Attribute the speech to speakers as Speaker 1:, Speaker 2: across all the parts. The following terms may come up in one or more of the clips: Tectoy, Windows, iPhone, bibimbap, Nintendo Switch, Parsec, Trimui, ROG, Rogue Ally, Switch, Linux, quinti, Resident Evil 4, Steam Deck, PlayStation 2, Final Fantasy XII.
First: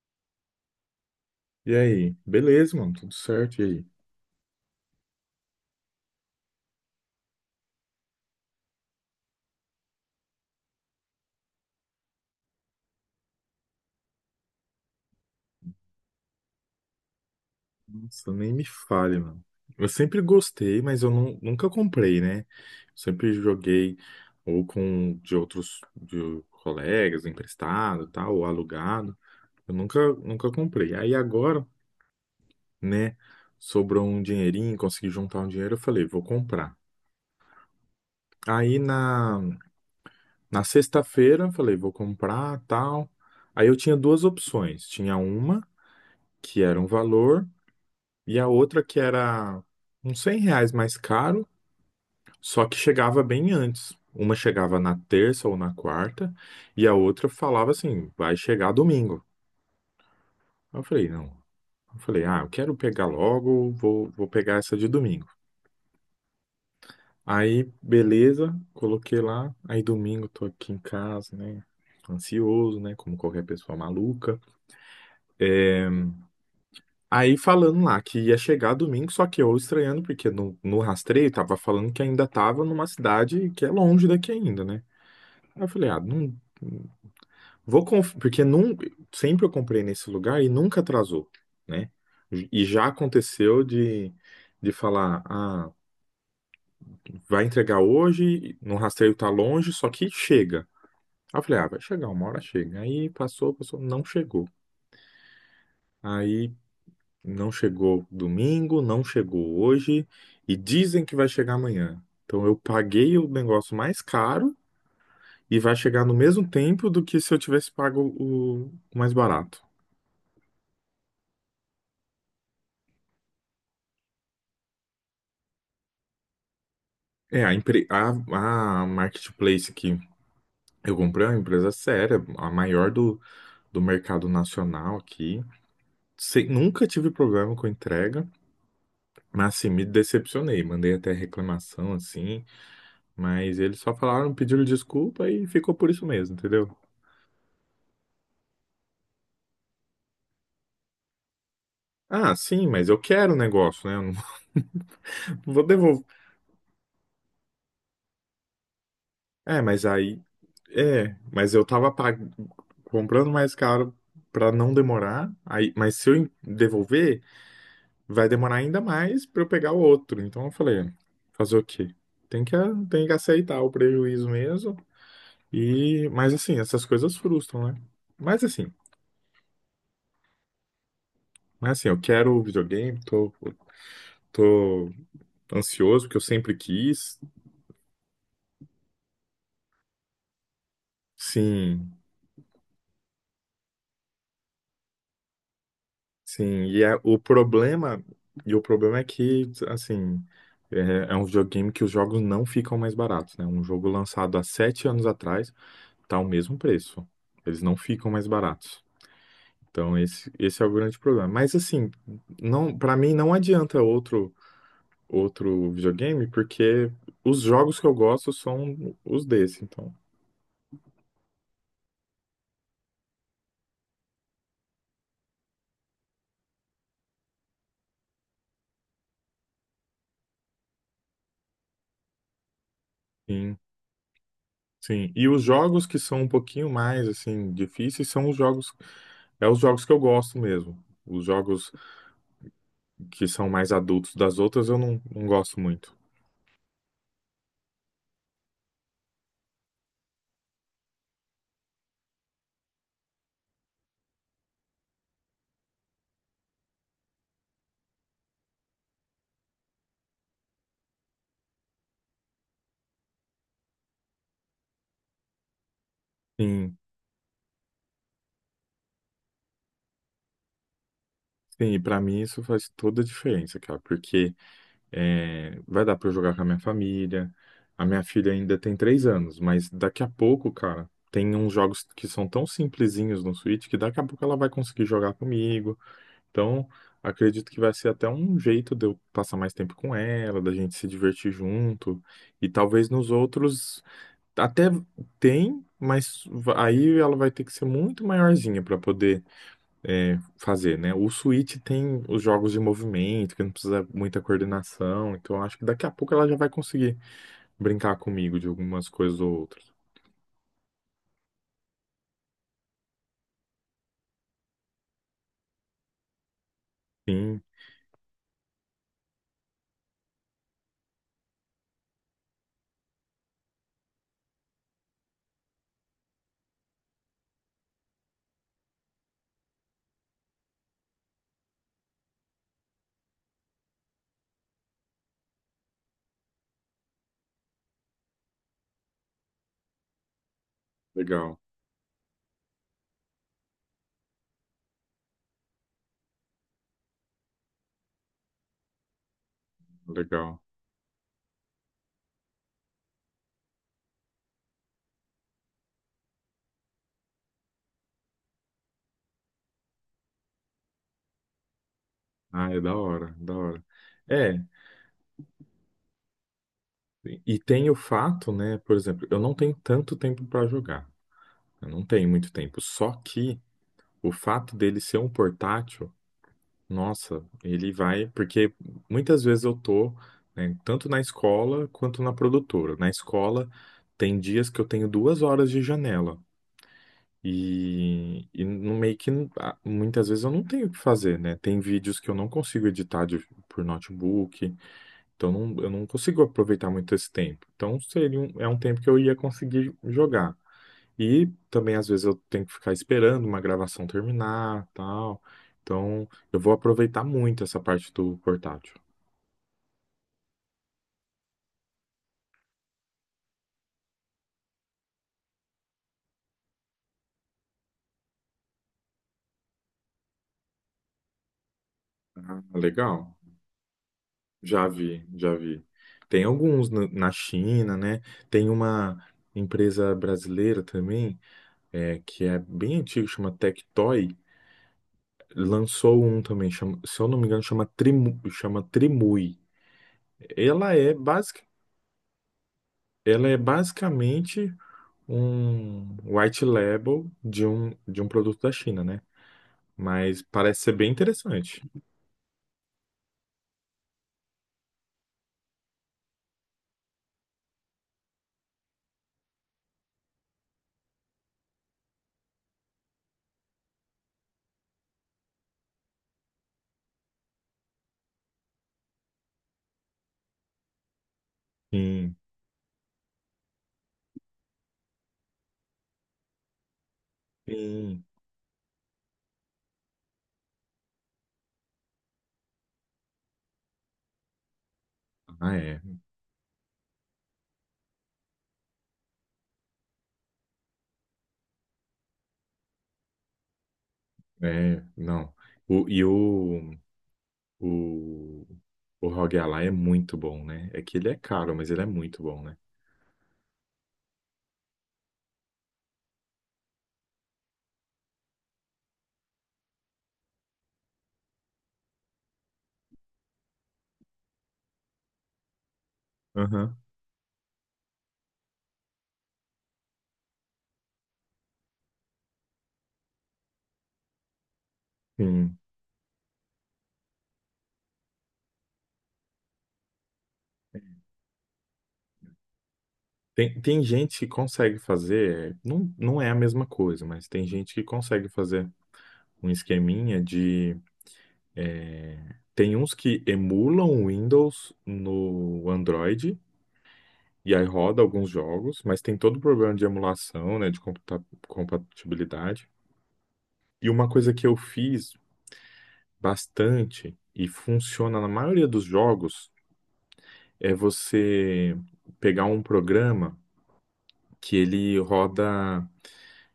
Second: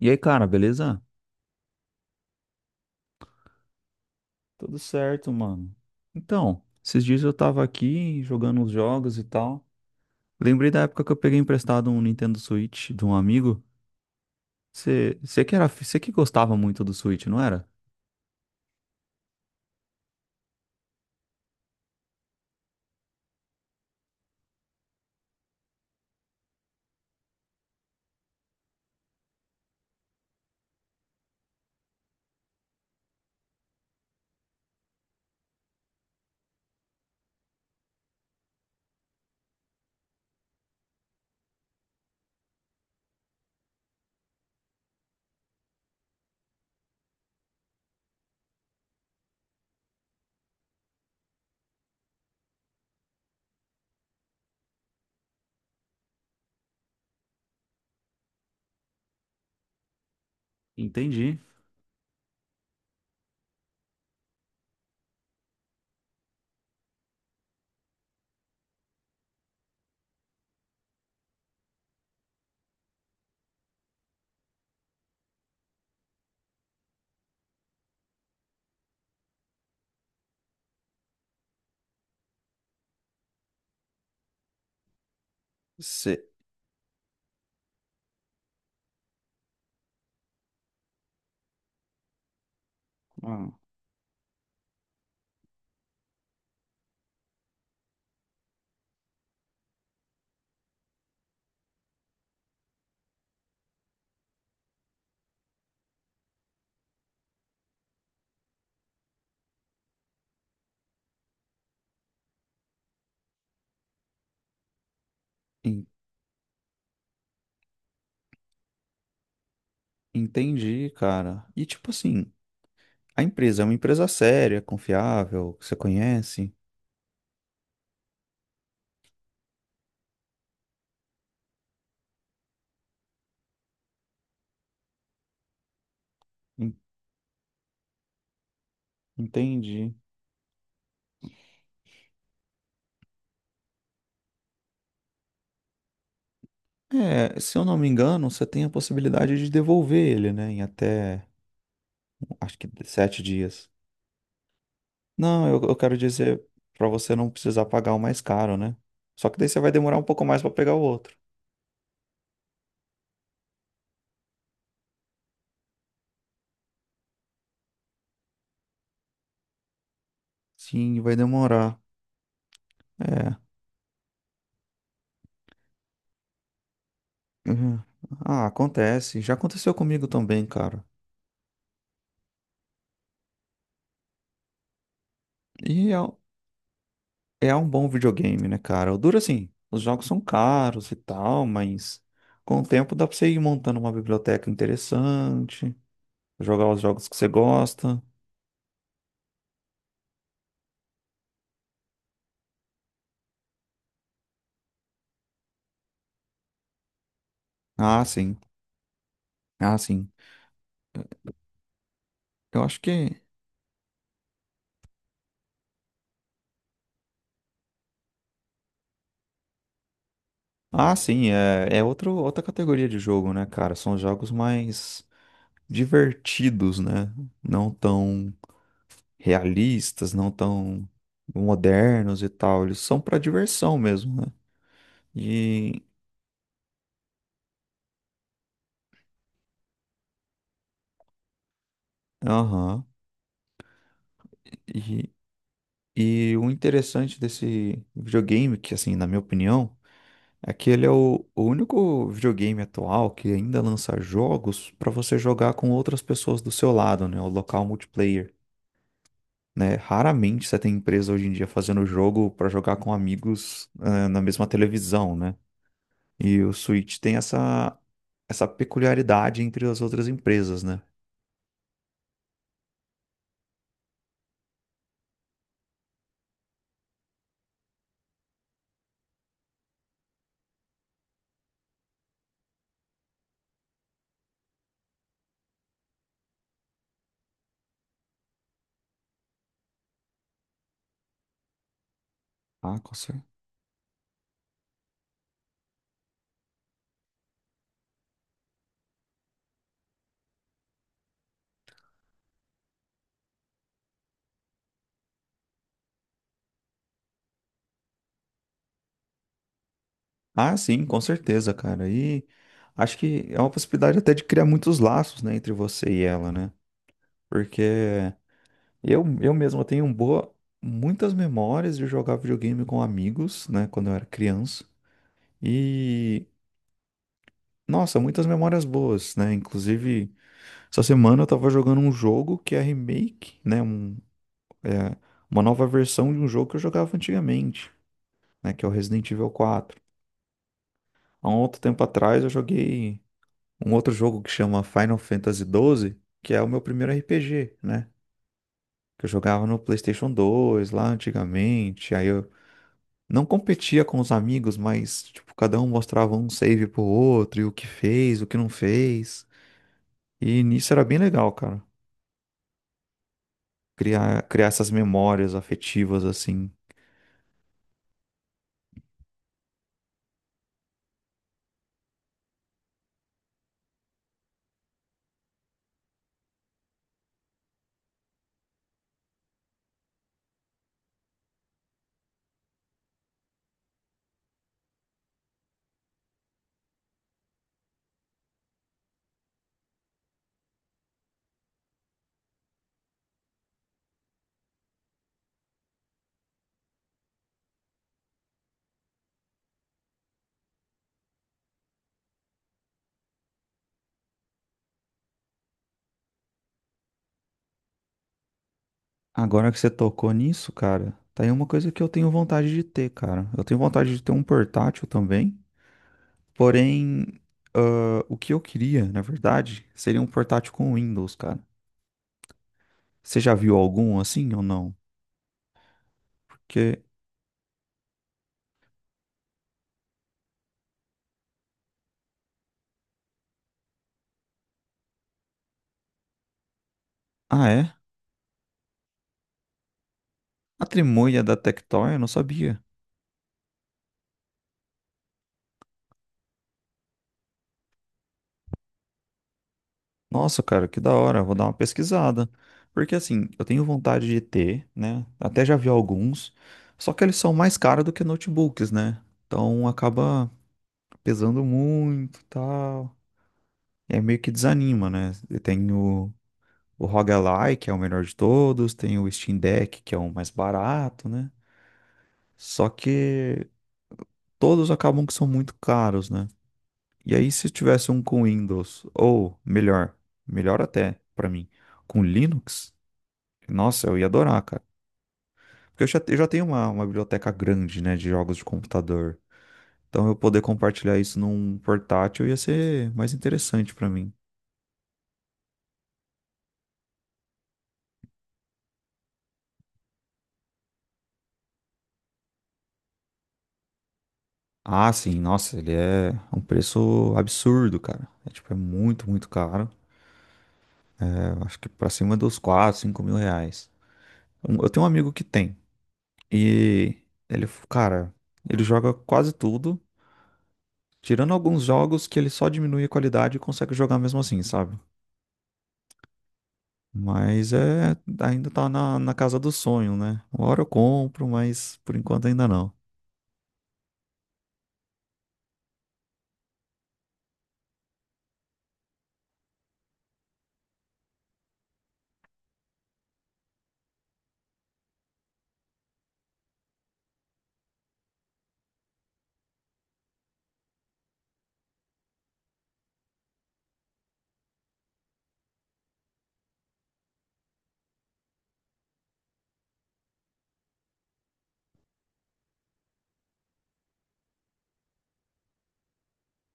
Speaker 1: E aí, cara, beleza?
Speaker 2: E aí? Beleza, mano, tudo certo. E aí?
Speaker 1: Tudo certo, mano. Então, esses dias eu tava aqui jogando uns jogos e tal. Lembrei da época que eu peguei emprestado um Nintendo Switch de um amigo. Você você que gostava muito do Switch, não era?
Speaker 2: Nossa, nem me fale, mano. Eu sempre gostei, mas eu nunca comprei, né? Sempre joguei ou com de outros de colegas, emprestado, tal, ou alugado. Eu nunca, nunca comprei. Aí agora, né, sobrou um dinheirinho, consegui juntar um dinheiro, eu falei, vou comprar. Aí na sexta-feira, eu falei, vou comprar, tal. Aí eu tinha duas opções. Tinha uma que era um valor. E a outra que era uns 100 reais mais caro, só que chegava bem antes. Uma chegava na terça ou na quarta, e a outra falava assim, vai chegar domingo. Eu falei, não.
Speaker 1: Entendi.
Speaker 2: Eu falei, ah, eu quero pegar logo, vou pegar essa de domingo. Aí, beleza, coloquei lá. Aí domingo tô aqui em casa, né? Ansioso, né? Como qualquer pessoa maluca. Aí falando lá que ia chegar domingo, só que eu estranhando, porque no rastreio tava falando que ainda tava numa cidade que é longe daqui ainda, né? Aí eu falei, ah,
Speaker 1: Você.
Speaker 2: não porque sempre eu comprei nesse lugar e nunca atrasou, né? E já aconteceu de falar, ah, vai entregar hoje, no rastreio tá longe, só que chega. Aí eu falei, ah, vai chegar, uma hora chega. Aí passou, passou, não chegou. Aí, não chegou domingo, não chegou hoje e dizem que vai chegar amanhã. Então eu paguei o negócio mais caro e vai chegar no mesmo tempo do que se eu tivesse pago o mais barato.
Speaker 1: Entendi, cara. E tipo assim, a empresa é uma empresa séria, confiável, que você conhece.
Speaker 2: É, a marketplace que eu comprei é uma empresa séria, a maior do mercado nacional aqui.
Speaker 1: En-
Speaker 2: Nunca tive problema com entrega, mas assim, me
Speaker 1: Entendi.
Speaker 2: decepcionei. Mandei até reclamação, assim, mas eles só falaram, pediram desculpa e ficou por isso mesmo, entendeu?
Speaker 1: É, se eu não me engano, você tem a possibilidade de devolver ele, né, em até,
Speaker 2: Ah,
Speaker 1: acho
Speaker 2: sim,
Speaker 1: que
Speaker 2: mas eu
Speaker 1: sete
Speaker 2: quero o
Speaker 1: dias.
Speaker 2: negócio, né? Eu não
Speaker 1: Não,
Speaker 2: não
Speaker 1: eu,
Speaker 2: vou
Speaker 1: eu quero
Speaker 2: devolver.
Speaker 1: dizer pra você não precisar pagar o mais caro, né? Só que daí
Speaker 2: É,
Speaker 1: você vai
Speaker 2: mas
Speaker 1: demorar um
Speaker 2: aí.
Speaker 1: pouco mais pra pegar o
Speaker 2: É,
Speaker 1: outro.
Speaker 2: mas eu tava comprando mais caro pra não demorar. Aí, mas se eu devolver, vai demorar ainda mais pra eu pegar o outro. Então eu falei,
Speaker 1: Sim, vai
Speaker 2: fazer o
Speaker 1: demorar.
Speaker 2: quê? Tem que
Speaker 1: É.
Speaker 2: aceitar o prejuízo mesmo. E, mas assim, essas coisas frustram, né?
Speaker 1: Uhum.
Speaker 2: Mas
Speaker 1: Ah,
Speaker 2: assim,
Speaker 1: acontece. Já aconteceu comigo também, cara.
Speaker 2: mas assim, eu quero o videogame, tô
Speaker 1: E é,
Speaker 2: ansioso porque eu sempre quis.
Speaker 1: é um bom videogame, né, cara? O duro assim, os jogos são caros e tal,
Speaker 2: Sim.
Speaker 1: mas com o tempo dá pra você ir montando uma biblioteca interessante,
Speaker 2: Sim,
Speaker 1: jogar os jogos que você gosta.
Speaker 2: e o problema é que, assim, é, é um videogame que os jogos não ficam mais baratos, né? Um jogo lançado há 7 anos atrás tá o mesmo preço. Eles não
Speaker 1: Ah,
Speaker 2: ficam mais
Speaker 1: sim.
Speaker 2: baratos.
Speaker 1: Ah,
Speaker 2: Então
Speaker 1: sim.
Speaker 2: esse é o grande problema. Mas assim,
Speaker 1: Eu
Speaker 2: não,
Speaker 1: acho
Speaker 2: para mim
Speaker 1: que
Speaker 2: não adianta outro videogame, porque os jogos que eu gosto são os desse, então.
Speaker 1: ah, sim, é, é outro, outra categoria de jogo, né, cara? São jogos mais divertidos, né? Não tão realistas, não tão modernos e tal. Eles são pra diversão mesmo, né?
Speaker 2: Sim, e os
Speaker 1: E,
Speaker 2: jogos que são um pouquinho mais assim difíceis são os jogos que eu gosto mesmo. Os jogos
Speaker 1: aham,
Speaker 2: que são mais adultos das outras eu não,
Speaker 1: e,
Speaker 2: não gosto muito.
Speaker 1: o interessante desse videogame, que assim, na minha opinião, é que ele é o único videogame atual que ainda lança jogos pra você jogar com outras pessoas do seu lado, né? O local multiplayer. Né? Raramente você tem empresa hoje em dia fazendo jogo para jogar com amigos, ah, na mesma televisão, né? E o
Speaker 2: Sim,
Speaker 1: Switch tem essa, essa peculiaridade entre as outras empresas, né?
Speaker 2: sim, e para mim isso faz toda a diferença, cara, porque é, vai dar para eu jogar com a minha família. A minha filha ainda tem 3 anos, mas daqui a pouco, cara, tem uns jogos que são tão simplesinhos no Switch que daqui a pouco ela vai conseguir jogar comigo. Então, acredito que vai ser até um jeito de eu passar mais tempo com ela, da gente se divertir junto. E
Speaker 1: Ah,
Speaker 2: talvez
Speaker 1: com
Speaker 2: nos
Speaker 1: cer-
Speaker 2: outros até tem, mas aí ela vai ter que ser muito maiorzinha para poder é, fazer, né? O Switch tem os jogos de movimento, que não precisa muita coordenação. Então, eu acho que daqui a pouco ela já vai conseguir brincar comigo de algumas coisas ou outras.
Speaker 1: ah, sim, com certeza, cara. E acho que é uma possibilidade até de criar muitos laços, né, entre você e ela, né?
Speaker 2: Sim,
Speaker 1: Porque eu mesmo tenho um boa, muitas memórias de jogar videogame com amigos, né, quando eu era criança. E, nossa, muitas memórias boas, né? Inclusive, essa semana eu tava jogando um jogo que é remake, né? É, uma nova versão de um jogo que eu jogava antigamente, né? Que é o Resident Evil 4. Há um
Speaker 2: legal,
Speaker 1: outro tempo atrás eu joguei um outro jogo que chama Final Fantasy XII, que é o meu primeiro RPG, né? Que eu jogava no PlayStation
Speaker 2: legal.
Speaker 1: 2 lá antigamente. Aí eu não competia com os amigos, mas tipo, cada um mostrava um save pro outro e o que fez, o que não fez. E nisso era bem legal, cara.
Speaker 2: Ah, é da hora, da hora.
Speaker 1: Criar,
Speaker 2: É.
Speaker 1: criar essas memórias afetivas assim.
Speaker 2: E tem o fato, né? Por exemplo, eu não tenho tanto tempo para jogar. Eu não tenho muito tempo. Só que o fato dele ser um portátil, nossa, ele vai. Porque muitas vezes eu tô, né, tanto na escola quanto na produtora. Na escola, tem dias que eu tenho 2 horas de janela. E no meio que ah, muitas vezes eu não tenho o que fazer, né? Tem vídeos que eu não consigo editar por notebook. Então não, eu não consigo aproveitar muito esse tempo. Então seria um, é um tempo que eu ia conseguir jogar. E também às vezes eu tenho que ficar esperando uma gravação terminar, tal. Então eu vou aproveitar muito essa parte do portátil.
Speaker 1: Agora que você tocou nisso, cara, tá aí uma coisa que eu tenho vontade de ter, cara. Eu tenho vontade de ter um portátil também, porém, ah, o que eu queria, na verdade, seria um portátil com Windows, cara.
Speaker 2: Ah, legal.
Speaker 1: Você já viu algum assim ou
Speaker 2: Já
Speaker 1: não?
Speaker 2: vi, já vi. Tem alguns
Speaker 1: Porque,
Speaker 2: na China, né? Tem uma empresa brasileira também, é, que é bem antiga, chama Tectoy. Lançou um também, chama- se eu não me engano,
Speaker 1: ah,
Speaker 2: chama
Speaker 1: é?
Speaker 2: Trimu, chama Trimui.
Speaker 1: A
Speaker 2: Ela é
Speaker 1: trimulha da
Speaker 2: basic,
Speaker 1: Tectoy, eu não sabia.
Speaker 2: Ela é basicamente um white label de um produto da China, né? Mas
Speaker 1: Nossa,
Speaker 2: parece
Speaker 1: cara,
Speaker 2: ser
Speaker 1: que
Speaker 2: bem
Speaker 1: da hora, vou dar uma
Speaker 2: interessante.
Speaker 1: pesquisada. Porque assim, eu tenho vontade de ter, né? Até já vi alguns, só que eles são mais caros do que notebooks, né? Então acaba pesando muito, tal. É meio que desanima, né? Tem o ROG que é o melhor de todos, tem o Steam Deck, que é o mais barato, né?
Speaker 2: Sim,
Speaker 1: Só que todos acabam que são muito caros, né? E aí, se tivesse um
Speaker 2: sim.
Speaker 1: com Windows, ou melhor, melhor até pra mim, com Linux, nossa, eu ia adorar, cara.
Speaker 2: Ah, é.
Speaker 1: Porque eu já tenho uma biblioteca grande, né, de jogos de computador. Então, eu poder compartilhar isso num portátil ia ser mais interessante pra mim.
Speaker 2: É, não. O. E o, o Rogue Ally é muito bom, né? É que ele é caro, mas ele é muito bom, né?
Speaker 1: Ah, sim, nossa, ele é um preço absurdo, cara. É tipo, é muito, muito caro. Eu acho que pra cima dos 4, 5 mil reais. Eu tenho um amigo que tem.
Speaker 2: Aham.
Speaker 1: E ele, cara, ele joga quase tudo, tirando alguns jogos que ele só diminui a qualidade e consegue jogar mesmo assim, sabe?
Speaker 2: Sim.
Speaker 1: Mas é, ainda tá na, na casa do sonho, né? Uma hora eu compro, mas por enquanto ainda não.
Speaker 2: Tem gente que consegue fazer, não, não é a mesma coisa, mas tem gente que consegue fazer um esqueminha de... Tem uns que emulam o Windows no Android e aí roda alguns jogos, mas tem todo o problema de emulação, né, de compatibilidade. E uma coisa que eu fiz bastante e funciona na maioria dos jogos é você pegar um programa que ele roda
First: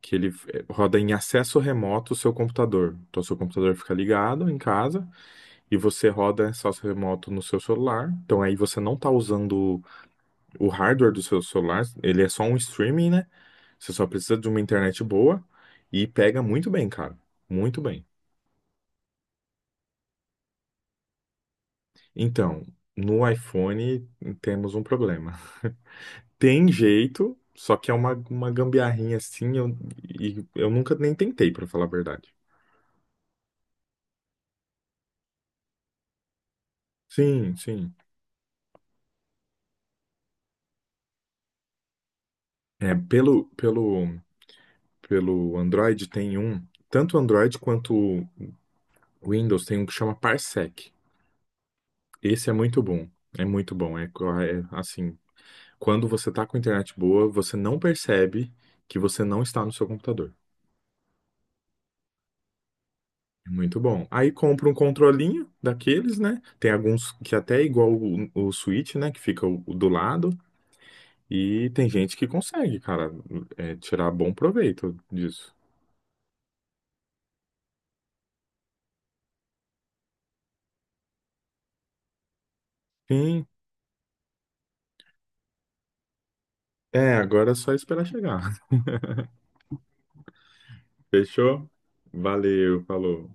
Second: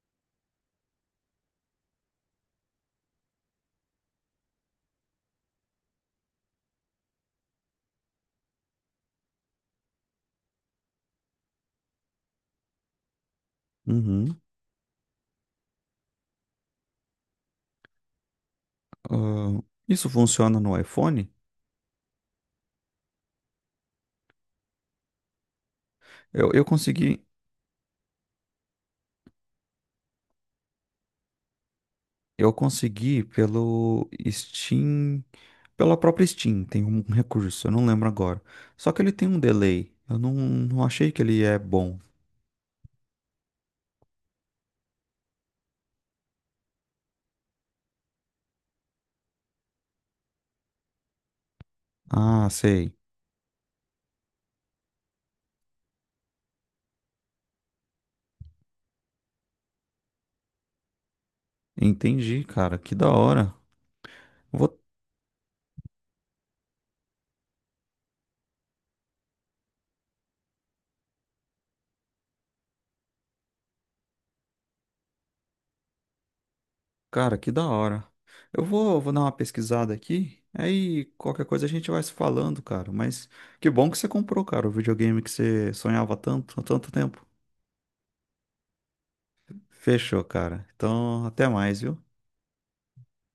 Speaker 2: que ele roda em acesso remoto o seu computador. Então, seu computador fica ligado em casa e você roda acesso remoto no seu celular. Então, aí você não está usando o hardware do seu celular, ele é só um streaming, né? Você só precisa
Speaker 1: Uhum.
Speaker 2: de uma internet boa e pega muito bem, cara. Muito bem.
Speaker 1: Ah, isso funciona no iPhone?
Speaker 2: Então, no iPhone temos um problema.
Speaker 1: Eu
Speaker 2: Tem
Speaker 1: consegui.
Speaker 2: jeito, só que é uma gambiarrinha assim, eu, e eu nunca nem tentei, pra falar a verdade.
Speaker 1: Eu consegui pelo Steam, pela própria Steam, tem um
Speaker 2: Sim,
Speaker 1: recurso, eu não
Speaker 2: sim.
Speaker 1: lembro agora. Só que ele tem um delay. Eu não, não achei que ele é bom.
Speaker 2: É, pelo Android tem um, tanto o Android quanto o Windows tem um que chama Parsec.
Speaker 1: Ah,
Speaker 2: Esse é muito
Speaker 1: sei.
Speaker 2: bom. É muito bom. É, assim, quando você tá com internet boa, você não percebe que você não está no seu computador.
Speaker 1: Entendi, cara. Que da
Speaker 2: É
Speaker 1: hora.
Speaker 2: muito bom. Aí compra um
Speaker 1: Vou,
Speaker 2: controlinho daqueles, né? Tem alguns que até é igual o Switch, né? Que fica o do lado. E tem gente que consegue, cara, é, tirar bom proveito disso.
Speaker 1: cara, que da hora. Vou dar uma pesquisada aqui. Aí qualquer coisa a gente vai se falando, cara. Mas
Speaker 2: Sim,
Speaker 1: que bom que você comprou, cara, o videogame que você sonhava tanto há tanto
Speaker 2: é,
Speaker 1: tempo.
Speaker 2: agora é só esperar chegar.
Speaker 1: Fechou, cara. Então, até
Speaker 2: Fechou?
Speaker 1: mais, viu?
Speaker 2: Valeu, falou.